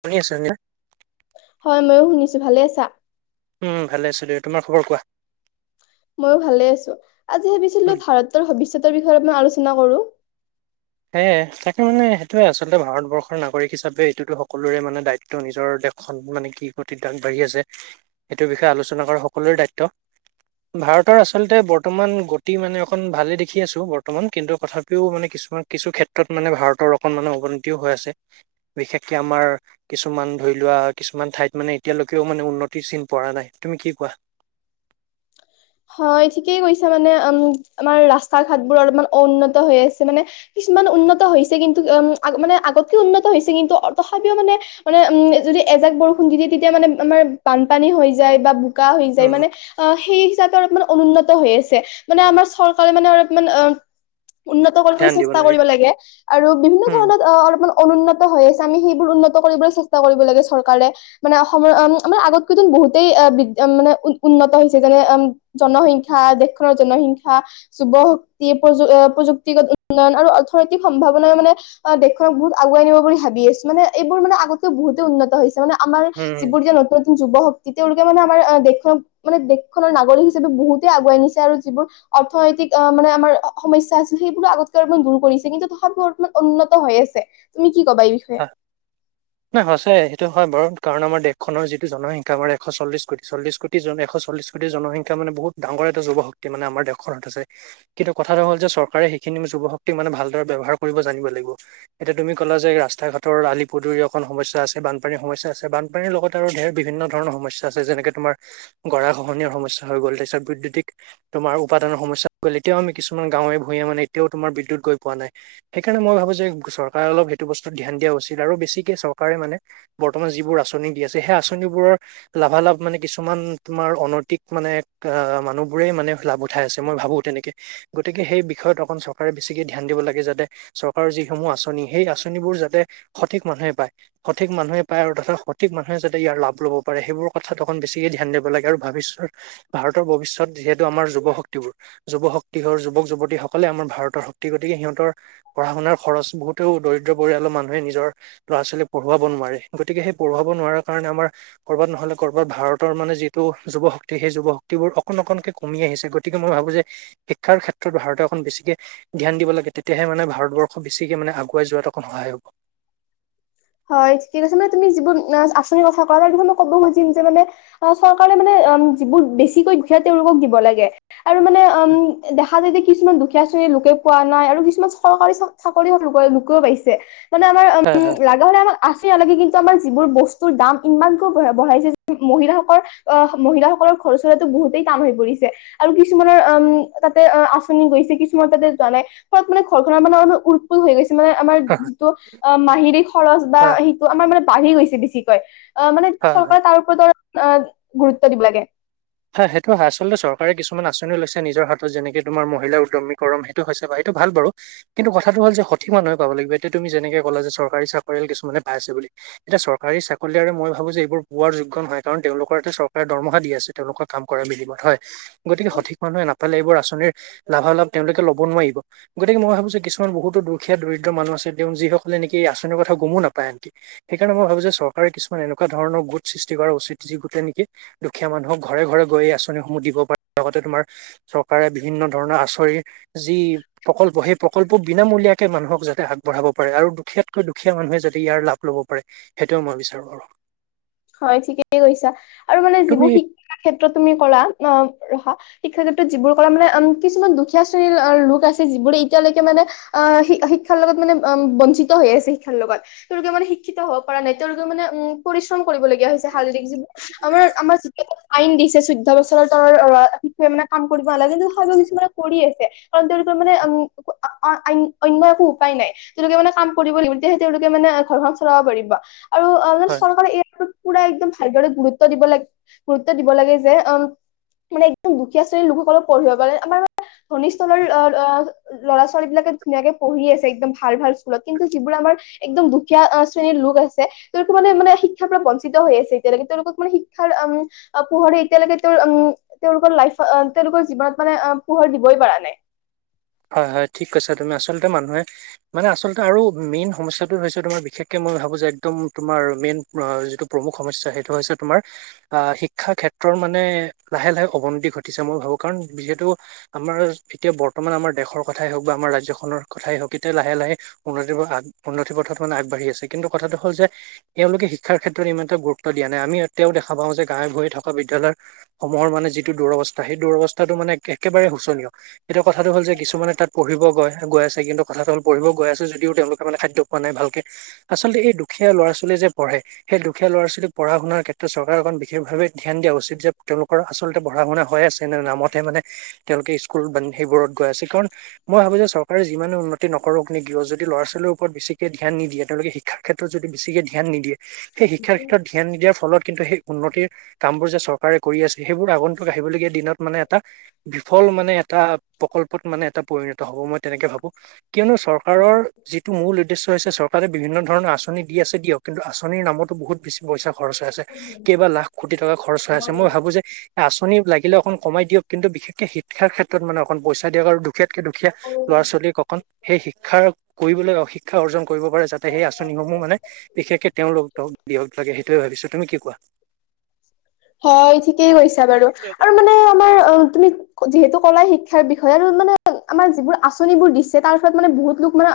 শুনি আছো হয় ময়ো শুনিছো, ভালে আছা? উম ভালে আছোঁ দিয়া। তোমাৰ খবৰ কোৱা? ময়ো ভালে আছো। আজি ভাবিছিলো উম ভাৰতৰ ভৱিষ্যতৰ বিষয়ে মই আলো চনা কৰো। সেয়ে তাকে মানে সেইটোৱে আচলতে ভাৰতবৰ্ষৰ নাগৰিক হিচাপে এইটোতো সকলোৰে মানে দায়িত্ব, নিজৰ দেশখন মানে কি গতিত আগবাঢ়ি আছে, সেইটোৰ বিষয়ে আলোচনা কৰা সকলোৰে দায়িত্ব। ভাৰতৰ আচলতে বৰ্তমান গতি মানে অকণ ভালেই দেখি আছো বৰ্তমান, কিন্তু তথাপিও মানে কিছুমান কিছু ক্ষেত্ৰত মানে ভাৰতৰ অকন মানে অৱনতিও হৈ আছে। বিশেষকে আমাৰ কিছুমান ধৰি লোৱা, কিছুমান ঠাইত মানে এতিয়ালৈকেও মানে উন্নতিৰ চিন পৰা নাই। তুমি কি কোৱা? হয় ঠিকেই কৈছা মানে। উম আমাৰ ৰাস্তা ঘাট বোৰ অলমান অন্নত হৈ আছে, মানে কিছুমান উন্নত হৈছে কিন্তু উম মানে আগতকে উন্নত হৈছে কিন্তু তথাপিও মানে মানে উম যদি এজাক বৰষুণ দি দিয়ে, তেতিয়া মানে আমাৰ বানপানী হৈ যায়, বা বোকা হৈ যায় উম মানে অ সেই যাতায়াত মানে অনুন্নত হৈ আছে। মানে আমাৰ চৰকাৰে মানে অলপমান অ উন্নত কৰিবলৈ ধ্যান দিব চেষ্টা কৰিব লাগে। আৰু বিভিন্ন উম ধৰণত অ অলপমান অনুন্নত হৈ আছে, আমি সেইবোৰ উন্নত কৰিবলৈ চেষ্টা কৰিব লাগে চৰকাৰে। মানে অসমৰ আমাৰ আগতকেইত বহুতেই বি মানে উ উন্নত হৈছে যেনে আ জনসংখ্যা দেশখনৰ জনসংখ্যা, যুৱ শক্তি, প্ৰযু প্ৰযুক্তিগত উন্নয়ন আৰু অৰ্থনৈতিক সম্ভাৱনাই মানে, দেশখনক বহুত আগুৱাই নিব বুলি ভাবি আছো। মানে এইবোৰ মানে আগতেও বহুতে উন্নত হৈছে। মানে আমাৰ উম যিবোৰ যে নতুন নতুন যুৱ শক্তি তেওঁ লো মানে আমাৰ দেশখনক মানে দেশখনৰ নাগৰিক হিচা পে বহুতে আগুৱাই নিছে আৰু, যিবোৰ অৰ্থনৈতিক অহ মানে আমাৰ সমস্যা আছিল, সেইবোৰো আগতকৈ অলপ মান দূৰ কৰিছেম কিন্তু তথাপিও অমান উন্নত হৈ আছে তুমি কি কবা এই বিষয়ে? ন সঁচাই এইটো হয় বাৰু। কাৰণ আমাৰ দেশখনৰ যিটো জনসংখ্যা, আমাৰ এশ চল্লিশ কোটি, চল্লিশ কোটি জন এশ চল্লিশ কোটিৰ জনসংখ্যা মানে বহুত ডাঙৰ এটা যুৱ শক্তি মানে আমাৰ দেশখনত আছে। কিন্তু কথাটো হ'ল যে চৰকাৰে সেইখিনি যুৱ শক্তি মানে ভালদৰে ব্যৱহাৰ কৰিব জানিব। লাগিব এতিয়া তুমি কলা যে ৰা টা ঘাটৰ আলি পদূলিৰ অকণ সমস্যা আছে। বানপানীৰ সমস্যা আছে। বানপানীৰ লগত আৰু ধেৰ বিভিন্ন ধৰণৰ সমস্যা আছে, যেনেকে তোমাৰ গৰা ঘহনীয়া সমস্যা হৈ গ'ল তাৰ পিছত বিদ্যুতিক তোমাৰ উপাদানৰ সমস্যা হৈ গ'ল, এয়াও আমি কিছুমান গাঁৱে ভূঞে মানে এতিয়াও তোমাৰ বিদ্যুত গৈ পোৱা নাই। সেইকাৰণে মই ভাবো যে চৰকাৰে অলপ সেইটো বস্তু ধ্যান দিয়া উচিত। আৰু বেছিকে চৰকাৰে মানে বৰ্তমান যিবোৰ আচনি দি আছে সেই আঁচনিবোৰৰ লাভালাভ মানে কিছুমান তোমাৰ অনৈতিক মানে মানুহবোৰে মানে লাভ উঠাই আছে, মই ভাবোঁ তেনেকে। গতিকে সেই বিষয়ত অকন চৰকাৰে বেছিকে ধ্যান দিব লাগে, যাতে চৰকাৰৰ যিসমূহ আঁচনি সেই আঁচনি আঁচনিবোৰ যাতে সঠিক মানুহে পায়, সঠিক মানুহে পায় আৰু তথা সঠিক মানুহে যাতে ইয়াৰ লাভ ল'ব পাৰে, সেইবোৰ কথা অকণ বেছিকে ধ্যান দিব লাগে আৰু ভৱিষ্যত, ভাৰতৰ ভৱিষ্যত যিহেতু আমাৰ যুৱশক্তিবোৰ, যুৱশক্তিহৰ যুৱক-যুৱতীসকলে আমাৰ ভাৰতৰ শক্তি গতিকে সিহঁতৰ পঢ়া-শুনাৰ খৰচ বহুতেই দৰিদ্ৰ পৰিয়ালৰ মানুহে নিজৰ ল'ৰা-ছোৱালীক পঢুৱাব নোৱাৰে, গতিকে সেই পঢ়ুৱাব নোৱাৰা কাৰণে আমাৰ ক'ৰবাত নহ'লে ক'ৰবাত ভাৰতৰ মানে যিটো যুৱশক্তি সেই যুৱ শক্তিবোৰ অকণ-অকনকে কমি আহিছে, গতিক মই ভাবোঁ যে শিক্ষাৰ ক্ষেত্ৰত ভাৰতে অকণ বেছিকে ধ্যান দিব লাগে, তেতিয়াহে মানে ভাৰতবৰ্ষ বেছিকে মানে আগুৱাই যোৱাত অকণ সহায় হ'ব। হয়। ঠিক কৈছে তুমি যিবোৰ আঁচনি কথা কোৱা নাই, মই ক'ব খুজিম যে মানে চৰকাৰে মানে যিবোৰ বেছিকৈ দুখীয়া তেওঁলোকক দিব লাগে। আৰু মানে আম দেখা যায় দেখিক কিছুমান দুখীয়া শ্ৰেণীৰ লোকে পোৱা নাই আৰু কিছুমান চৰকাৰী-চাকৰীয়াল অ লোকেও পাইছে। পাইছে মানে আমাৰ হয় হয় উম লাগা হলে আমাক আছেই, নালাগে কিন্তু আমাৰ যিবোৰ বস্তুৰ দাম ইমানকৈ বঢ়া-বঢ়াইছে মহিলাসকল, আহ মহিলাসকলৰ ঘৰ চলোৱাতো বহুতেই টান হৈ পৰিছে, আৰু কিছুমানৰ উম তাতে আঁচনি গৈছে, কিছুমানৰ তাতে যোৱা নাই ফলত মানে ঘৰখনৰ উৎপোল হৈ গৈছে মানে আমাৰ অ হয় মাহিলী খৰচ বা হয় সেইটো আমাৰ মানে বাঢ়ি গৈছে বেছিকৈ অ মানে হয় চৰকাৰে তাৰ ওপৰতো অঁ গুৰুত্ব দিব লাগে। হয় সেইটো হয়। আচলতে চৰকাৰে কিছুমান আঁচনি লৈছে নিজৰ হাতত যেনেকে তোমাৰ মহিলা উদ্যমীকৰম, সেইটো হৈছে বা সেইটো ভাল বাৰু কিন্তু কথাটো হ'ল যে সঠিক মানুহে পাব লাগিব, এতিয়া তুমি যেনেকে ক'লা যে চৰকাৰী-চাকৰিয়াল কিছুমানে পাই আছে বুলি, এতিয়া চৰকাৰী-চাকৰিয়ালে মই ভাবোঁ যে এইবোৰ পোৱাৰ যোগ্য নহয়, কাৰণ তেওঁলোকৰ এইয়াতে চৰকাৰে দৰমহা দি আছে। তেওঁলোকৰ কাম কৰা বিনিময়ত হয়। গতিকে সঠিক মানুহে নাপায় নহলে এইবোৰ আঁচনিৰ লাভালাভ তেওঁলোকে ল'ব নোৱাৰিব, গতিকে মই ভাবোঁ যে কিছুমান বহুতো দুখীয়া, দৰিদ্ৰ মানুহ আছে তেওঁ যিসকলে নেকি এই আঁচনিৰ কথা গমো নাপায়। সেইকাৰণে মই ভাবোঁ যে চৰকাৰে কিছুমান এনেকুৱা ধৰণৰ গোট সৃষ্টি কৰা উচিত যি গোটতে নেকি দুখীয়া মানুহক ঘৰে-ঘৰে গৈ আঁচনিসমূহ দিব পাৰে, লগতে তোমাৰ চৰকাৰে বিভিন্ন ধৰণৰ আচৰি যি প্ৰকল্প সেই প্ৰকল্প বিনামূলীয়া কে মানুহক যাতে আগবঢ়াব পাৰে, আৰু দুখীয়াতকৈ দুখীয়া মানুহে যদি ইয়াৰ লাভ ল'ব পাৰে সেইটোৱেই মই বিচাৰোঁ আৰু হয় ঠিকেই কৈছা আৰু মানে যিবোৰ তুমি শিক্ষা শিক্ষাৰ ক্ষেত্ৰত তুমি ক'লা আহ ৰখা শিক্ষাৰ ক্ষেত্ৰত যিবোৰ ক'লা মানে উম কিছুমান দুখীয়া শ্ৰেণীৰ লোক আছে যিবোৰে এতিয়ালৈকে মানে আহ শিক্ষাৰ লগত মানে বঞ্চিত হৈ আছে শিক্ষাৰ লগত, তেওঁলোকে মানে শিক্ষিত হব পৰা নাই তেওঁলোকে মানে উম কৰিবলগীয়া হৈছে শাৰীৰিক যিবোৰ আমাৰ-আমাৰ আইন দিছে চৈধ্য বছৰৰ তলৰ লৰা মানে কাম কৰিব নালাগে কিন্তু হলো কিছুমানে কৰি আছে কাৰণ তেওঁলোকৰ মানে উম অ-অ-অন্য একো উপায় নাই, তেওঁলোকে মানে কাম কৰিব লাগিব তেতিয়াহে তেওঁলোকে মানে ঘৰখন চলাব পাৰিব। আৰু অলপ চৰকাৰে ইয়াত পোৰা একদম ভালদৰে গুৰুত্ব দিব লাগে, গুৰুত্ব দিব লাগে যে অঁ মানে একদম দুখীয়া শ্ৰেণীৰ লোকসকলক পঢ়িব পাৰে, আমাৰ ধনীস্থলৰ অ-অ ল'ৰা-ছোৱালীবিলাকে ধুনীয়াকে পঢ়ি আছে একদম ভাল-ভাল স্কুলত, কিন্তু যিবোৰ আমাৰ একদম দুখীয়া শ্ৰেণীৰ লোক আছে, তেওঁলোক মানে-মানে শিক্ষাৰ পৰা বঞ্চিত হৈ আছে এতিয়ালৈকে, তেওঁলোকক মানে শিক্ষাৰ উম পোহৰে এতিয়ালৈকে তেওঁৰ উম তেওঁলোকৰ লাইফৰ অঁ তেওঁলোকৰ জীৱনত মানে আহ পোহৰ দিব‌ই পৰা নাই। হয়-হয় ঠিক কৈছা তুমি আচলতে মানুহে, মানে আচলতে আৰু মেইন সমস্যাটো হৈছে তোমাৰ বিশেষকে মই ভাবোঁ যে একদম তোমাৰ মেইন যিটো প্ৰমুখ সমস্যা সেইটো হৈছে তোমাৰ আহ শিক্ষা ক্ষেত্ৰৰ মানে লাহে-লাহে অৱনতি ঘটিছে মই ভাবোঁ, কাৰণ যিহেতু আমাৰ এতিয়া বৰ্তমান আমাৰ দেশৰ কথাই হওঁক বা আমাৰ ৰাজ্যখনৰ কথাই হওঁক এতিয়া লাহে-লাহে উন্নতি উন্নতিৰ পথত মানে আগবাঢ়ি আছে, কিন্তু কথাটো হ'ল যে এ এওঁলোকে শিক্ষাৰ ক্ষেত্ৰত ইমান এটা গুৰুত্ব দিয়া নাই, আমি এতিয়াও দেখা পাওঁ যে গাঁৱে-ভূয়ে থকা বিদ্যালয়সমূহৰ মানে যিটো দুৰৱস্থাৰ সেই দুৰৱস্থাটো মানে একেবাৰে শোচনীয়, এতিয়া কথাটো হ'ল যে কিছুমানে তাত পঢ়িব গৈ-গৈ আছে, কিন্তু কথাটো হল পঢ়িব গৈ আছে যদিও তেওঁলোকে মানে খাদ্য পোৱা নাই ভালকে আচলতে এইটো দুখীয়া ল'ৰা-ছোৱালীয়ে যে পঢ়ে সেই দুখীয়া ল'ৰা ছোৱালীক পঢ়া শুনা ক্ষেত্ৰত চৰকাৰ খন বিশেষভাৱে ধ্যান দিয়া উচিত তেওঁলোকৰ আচলতে- পঢ়া শুনা হৈ আছে নাই নামতহে তেওঁলোকে স্কুল- সেইবোৰত আছে কাৰণ মই ভাবো যে চৰকাৰে যিমান উন্নতি নকৰক নি যদি ল'ৰা ছোৱালীৰ ওপৰত বেছিকে ধ্যান নিদিয়ে তেওঁলোকে শিক্ষাৰ ক্ষেত্ৰত যদি বেছিকে ধ্যান নিদিয়ে সেই শিক্ষাৰ ক্ষেত্ৰত ধ্যান নিদিয়াৰ ফলত কিন্তু সেই উন্নতিৰ কামবোৰ যে চৰকাৰে কৰি আছে সেইবোৰ আগন্তুক আহিবলগীয়া দিনত মানে এটা বিফল মানে এটা প্ৰকল্পত মানে এটা পৰিণত হ'ব মই তেনেকে ভাবো কিয়নো চৰকাৰৰ যিটো মূল উদ্দেশ্য হৈছে চৰকাৰে বিভিন্ন ধৰণৰ আঁচনি দি আছে দিয়ক কিন্তু আঁচনিৰ নামতো বহুত বেছি পইচা- খৰচ হৈ আছে কেইবা লাখ কোটি টকা খৰচ হৈ আছে মই ভাবো যে আঁচনি লাগিলে অকন কমাই দিয়ক কিন্তু বিশেষ- শিক্ষাৰ ক্ষেত্ৰত মানে- পইচা দিয়ক আৰু- দুখীয়াতকে দুখীয়া ল'ৰা ছোৱালীক অকণ- সেই শিক্ষা কৰিবলৈ অশিক্ষা অৰ্জন কৰিব পাৰে যাতে সেই আঁচনিসমূহ মানে বিশেষকে তেওঁলোকক দিয়ক লাগে সেইটো ভাবিছো তুমি কি কোৱা- হয় ঠিকেই কৈছা বাৰু আৰু মানে আমাৰ অ তুমি যিহেতু কলা শিক্ষাৰ বিষয়ে আৰু মানে আমাৰ যিবোৰ আচনিবোৰ দিছে তাৰ ফত মানে বহুত লোক মানে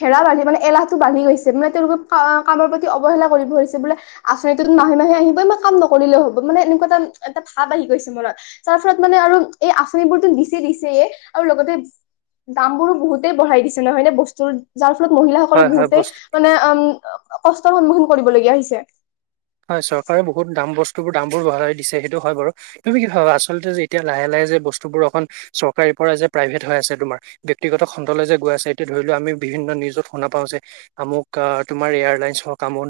হেৰা বান্ধে মানে এলাহটো বাঢ়ি গৈছে তেওঁ লোক কামৰ প্ৰতি অবহেলা কৰি গৈছে আঁচনিটো মাহে মাহে আহিবই মই কাম নক কৰিলেও হ'ব মানে এনেকুৱা এটা এটা ভাৱ আহি গৈছে মনত যাৰ ফলত মানে আৰু এই আঁচনিবোৰতো দিছে দিছেয়ে আৰু লগতে দাম বোৰো বহুতেই বঢ়াই দিছে নহয় নে বস্তুৰ যাৰ ফল মহিলাসকলে হয় হয় বহুতেই বস্তু মানে উম কষ্টৰ সন্মুখীন কৰিবলগীয়া হৈছে হয় চৰকাৰে বহুত দাম বস্তু বোৰ দাম বোৰ বঢ়াই দিছে সেইটো হয় বাৰু তুমি কি ভাবা আচলতে যে এতিয়া লাহে লাহে যে বস্তুবোৰ অকন চৰকাৰীৰ পৰা যে প্ৰাইভেট হৈ আছে তোমাৰ ব্যক্তিগত খণ্ডলৈ যে গৈ আছে এতিয়া ধৰি লও আমি বিভিন্ন নিউজত শুনা পাওঁ যে আৰু তোমাৰ এয়াৰলাইনছ হওক আৰু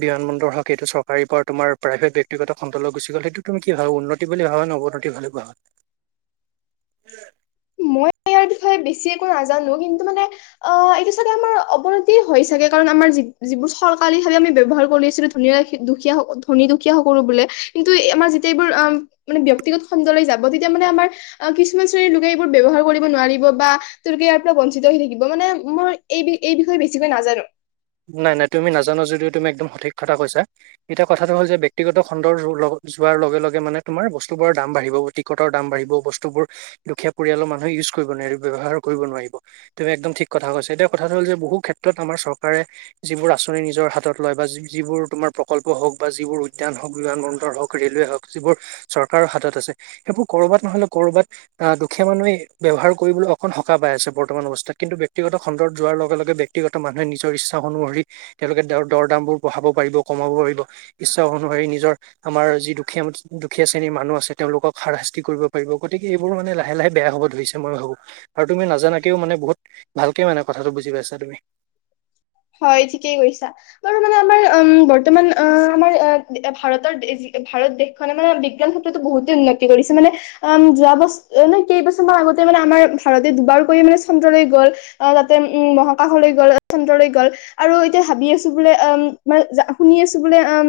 বিমান বন্দৰ হওক সেইটো চৰ পাৰি তোমাৰ প্ৰাইভেট ব্যক্তিগত খণ্ডলৈ গুচি গ'ল সেইটো তুমি কি ভাবা উন্নতি বুলি ভাবা নে অৱনতি বুলি ভাবা মই ইয়াৰ বিষয়ে বেছি একো নাজানো কিন্তু মানে অ এইটো চাগে আমাৰ অৱনতি হয় চাগে কাৰণ আমি যিবোৰ চৰকাৰী ভাৱে আমি ব্যৱহাৰ কৰি আছিলো ধনী বা দুখীয়া ধনী দুখীয়া সকলো বোৰে কিন্তু আমাৰ যেতিয়া এইবোৰ মানে ব্যক্তিগত খণ্ডলৈ যাব তেতিয়া মানে আমাৰ কিছুমান শ্ৰেণীৰ লোকে ব্যৱহাৰ কৰিব নোৱাৰিব বা তোৰ ইয়াৰ পৰা বঞ্চিত হৈ থাকিব মানে মই এই এই বিষয়ে বেছিকৈ নাজানো নাই নাই তুমি নাজানা যদিও তুমি একদম সঠিক কথা কৈছা এতিয়া কথাটো হ'ল যে ব্যক্তিগত খণ্ডৰ যোৱাৰ লগে লগ মানে তোমাৰ বস্তু বোৰৰ দাম বাঢ়িব টিকটৰ দাম বাঢ়িব বস্তুবোৰ দুখীয়া পৰিয়ালৰ মানুহে ইউজ কৰিব নোৱাৰিব ব্যৱহাৰ কৰিব নোৱাৰিব তুমি একদম ঠিক কথা কৈছা এতিয়া কথাটো হ'ল যে বহু ক্ষেত্ৰত আমাৰ চৰ চৰকাৰে যিবোৰ আঁচনি নিজৰ হাতত লয় বা যিবোৰ তোমাৰ প্ৰকল্প হওক বা যিবোৰ উদ্যান হওক বিমান বন্দৰ হওক ৰেলৱে হওক যিবোৰ চৰকাৰৰ হাতত আছে সেইবোৰ কৰ'বাত নহলে কৰ'ৰবাত আহ দুখীয়া মানুহে ব্যৱহাৰ কৰিবলৈ অকন সকাহ পাই আছে বৰ্তমান অৱস্থাত কিন্তু ব্যক্তিগত খণ্ডত যোৱাৰ লগে লগে ব্যক্তিগত মানুহে নিজৰ ইচ্ছা অনুসৰি তেওঁলোকেৰ দৰ দাম বোৰ বঢ়াব পাৰিব কমাব পাৰিব ইচ্ছা অনুসৰি নিজৰ আমাৰ যি দুখীয়া দুখীয়া শ্ৰেণীৰ মানুহ আছে তেওঁলোকক হাৰশাস্তি কৰিব পাৰিব গতিকে এইবোৰ মানে লাহে লাহে বেয়া হব ধৰিছে মই ভাবো আৰু তুমি নাজানাকেও মানে বহুত ভালকে মানে কথাটো বুজি পাইছা তুমি হয় ঠিকেই কৈছা বাৰু মানে আমাৰ উম বৰ্তমান অ আমাৰ ভাৰতৰ ভাৰত দেশখনে মানে বিজ্ঞান ক্ষেত্ৰতো বহুতে উন্নতি কৰিছে মানে উ যোৱা বছ কেইবছৰমান আগতে মানে আমাৰ ভাৰতে দুবাৰকৈ মানে চন্দ্ৰলৈ গ'ল তাতে উ মহাকাশলৈ গল চন্দ্ৰলৈ গ ল আৰু এতিয়া ভাবি আছো বোলে অম শুনি আছো বোলে অম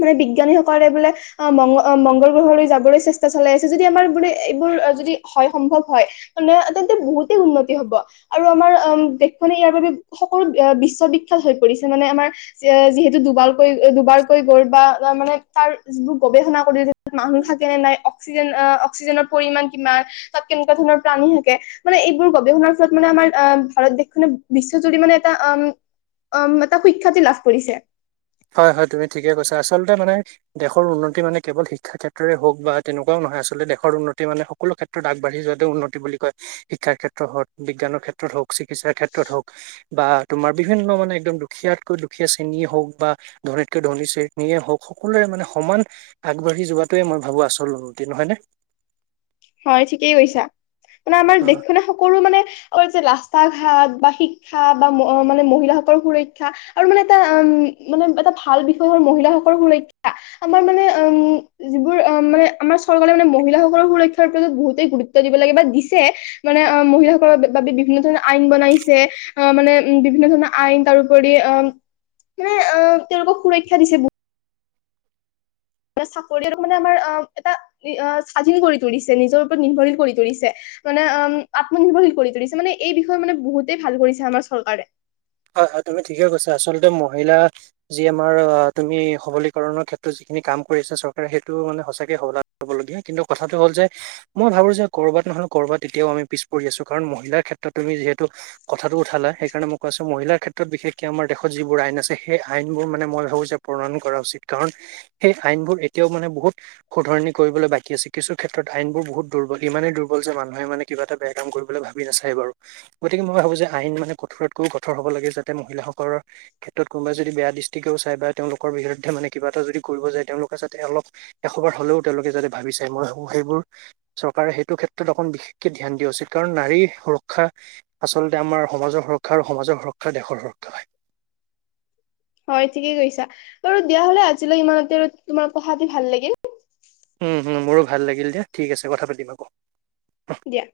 মানে বিজ্ঞানী সকলে বোলে মংগল মংগল গ্ৰহলৈ যাবলৈ চেষ্টা চলাই আছে যদি আমাৰ বোলে এইবোৰ যদি হয় সম্ভৱ হয় মানে তেন্তে বহুতেই উন্নতি হব আৰু আমাৰ অ দেশখনে ইয়াৰ বাবে বিশ্ববিখ্যাত হৈ পৰিছে মানে আমাৰ যিহেতু দুবাৰকৈ দুবাৰকৈ গল বা তাৰ মানে তাৰ যিবোৰ গৱেষণা কৰি ত মানুহ থাকে নে নাই- অক্সিজেন অক্সিজেনৰ পৰিমাণ কিমান তাত কেনেকুৱা ধৰণৰ প্ৰাণী থাকে মানে এইবোৰ গৱেষণাৰ ফলত মানে আমাৰ আহ ভাৰত দেশখনে বিশ্বজুৰি মানে এটা উ উম এটা সুখ্যাতি লাভ কৰিছে হয় হয় তুমি ঠিকে কৈছা আচলতে মানে দেশৰ উন্নতি মানে কেৱল শিক্ষা ক্ষেত্ৰৰে হওক বা তেনেকুৱাও নহয় আচলতে দেশৰ উন্নতি মানে সকলো ক্ষেত্ৰত আগবাঢ়ি যোৱাতে উন্নতি বুলি কয় শিক্ষাৰ ক্ষেত্ৰত হওক বিজ্ঞানৰ ক্ষেত্ৰত হওক চিকিৎসাৰ ক্ষেত্ৰত হওক বা তোমাৰ বিভিন্ন মানে একদম দুখীয়াতকৈ দুখীয়া শ্ৰেণী হওক বা ধনীতকৈ ধনী চেনীয়ে হওক সকলোৰে মানে সমান আগবাঢ়ি যোৱাটোৱে মই ভাবো আচল উন্নতি নহয় নে হয় ঠিকেই কৈছা - মানে আমাৰ দেশখনে সকলো মানে- আৰু যে ৰাস্তা ঘাট বা শিক্ষা বা মানে মহিলাসকল সুৰক্ষা আৰু মানে এটা উ মানে এটা ভাল বিষয় হ'ল মহিলাসকল সুৰক্ষা আমাৰ মানে উম যিবোৰ মানে আমাৰ চৰকাৰে মানে মহিলাসকলৰ সুৰক্ষা- তাৰ পাছত বহুতেই গুৰুত্ব দিব লাগে বা দিছে মানে অ মহিলাসকলৰ বাবে বিভিন্ন ধৰণৰ আইন বনাইছে আহ মানে উ বিভিন্ন ধৰণৰ আইন তাৰপৰি আহ মানে আহ তেওঁলোকক সুৰক্ষা দিছে বহু চাকৰি এ মানে আমাৰ এটা স্বাধীন কৰি তুলিছে নিজৰ ওপৰত নিৰ্ভৰশীল কৰি তুলিছে মানে আত্মনিৰ্ভৰশীল কৰি তুলিছে মানে এই বিষয়ে মানে বহুতেই ভাল কৰিছে আমাৰ চৰকাৰে। হয় হয় তুমি ঠিকে কৈছা আচলতে মহিলা যি আমাৰ আহ তুমি সবলীকৰণৰ ক্ষেত্ৰত যিখিনি কাম কৰি আছে চৰকাৰে সেইটো মানে সঁচাকে সবলবলগীয়া কিন্তু কথাটো হ'ল যে মই ভাবো যে কৰ'বাত নহ'লে ক'বাত তেতিয়াও আমি পিছ পৰি আছো কাৰণ মহিলাৰ ক্ষেত্ৰত তুমি যিহেতু কথাটো উঠালা সেইকাৰণে মোক মহিলাৰ ক্ষেত্ৰত বিশেষকে আমাৰ দেশত যিবোৰ আইন আছে সেই আইনবোৰ মানে মই ভাবো যে প্ৰণয়ন কৰা উচিত কাৰণ সেই আইনবোৰ এতিয়াও মানে বহুত শুধৰনি কৰিবলৈ বাকী আছে কিছু ক্ষেত্ৰত আইন বোৰ বহুত দুৰ্বল ইমানেই দুৰ্বল যে মানুহে মানে কিবা এটা বেয়া কাম কৰিবলৈ ভাবি নাচায় এবাৰু গতিকে মই ভাবো যে আইন মানে কঠোৰ কঠোৰ হ'ব লাগে যাতে মহিলাসকলৰ ক্ষেত্ৰত কোনোবা যদি বেয়া দৃষ্টিকেও চাই বা তেওঁলোকৰ বিৰুদ্ধে মানে কিবা এটা যদি কৰিব যায় তেওঁলোকে যাতে অলপ এশবাৰ হ'লেও তেওঁলোকে যাতে ভাবি চায় মই ভাবো সেইবোৰ চৰকাৰে সেইটো ক্ষেত্ৰত অকণ বিশেষকে ধ্যান দিয়া উচিত কাৰণ নাৰী সুৰক্ষা আচলতে আমাৰ সমাজৰ স সুৰক্ষা আৰু সমাজৰ সুৰক্ষা দেশৰ সুৰক্ষা হয়। হয় ঠিকেই কৈছা বাৰু দিয়া হলে আজিলৈ ইমানতে আৰু তোমাৰ কথাতি ভাল লাগিল। মোৰো ভাল লাগিল দিয়া ঠিক আছে কথা পাতিম আকৌ। দিয়া।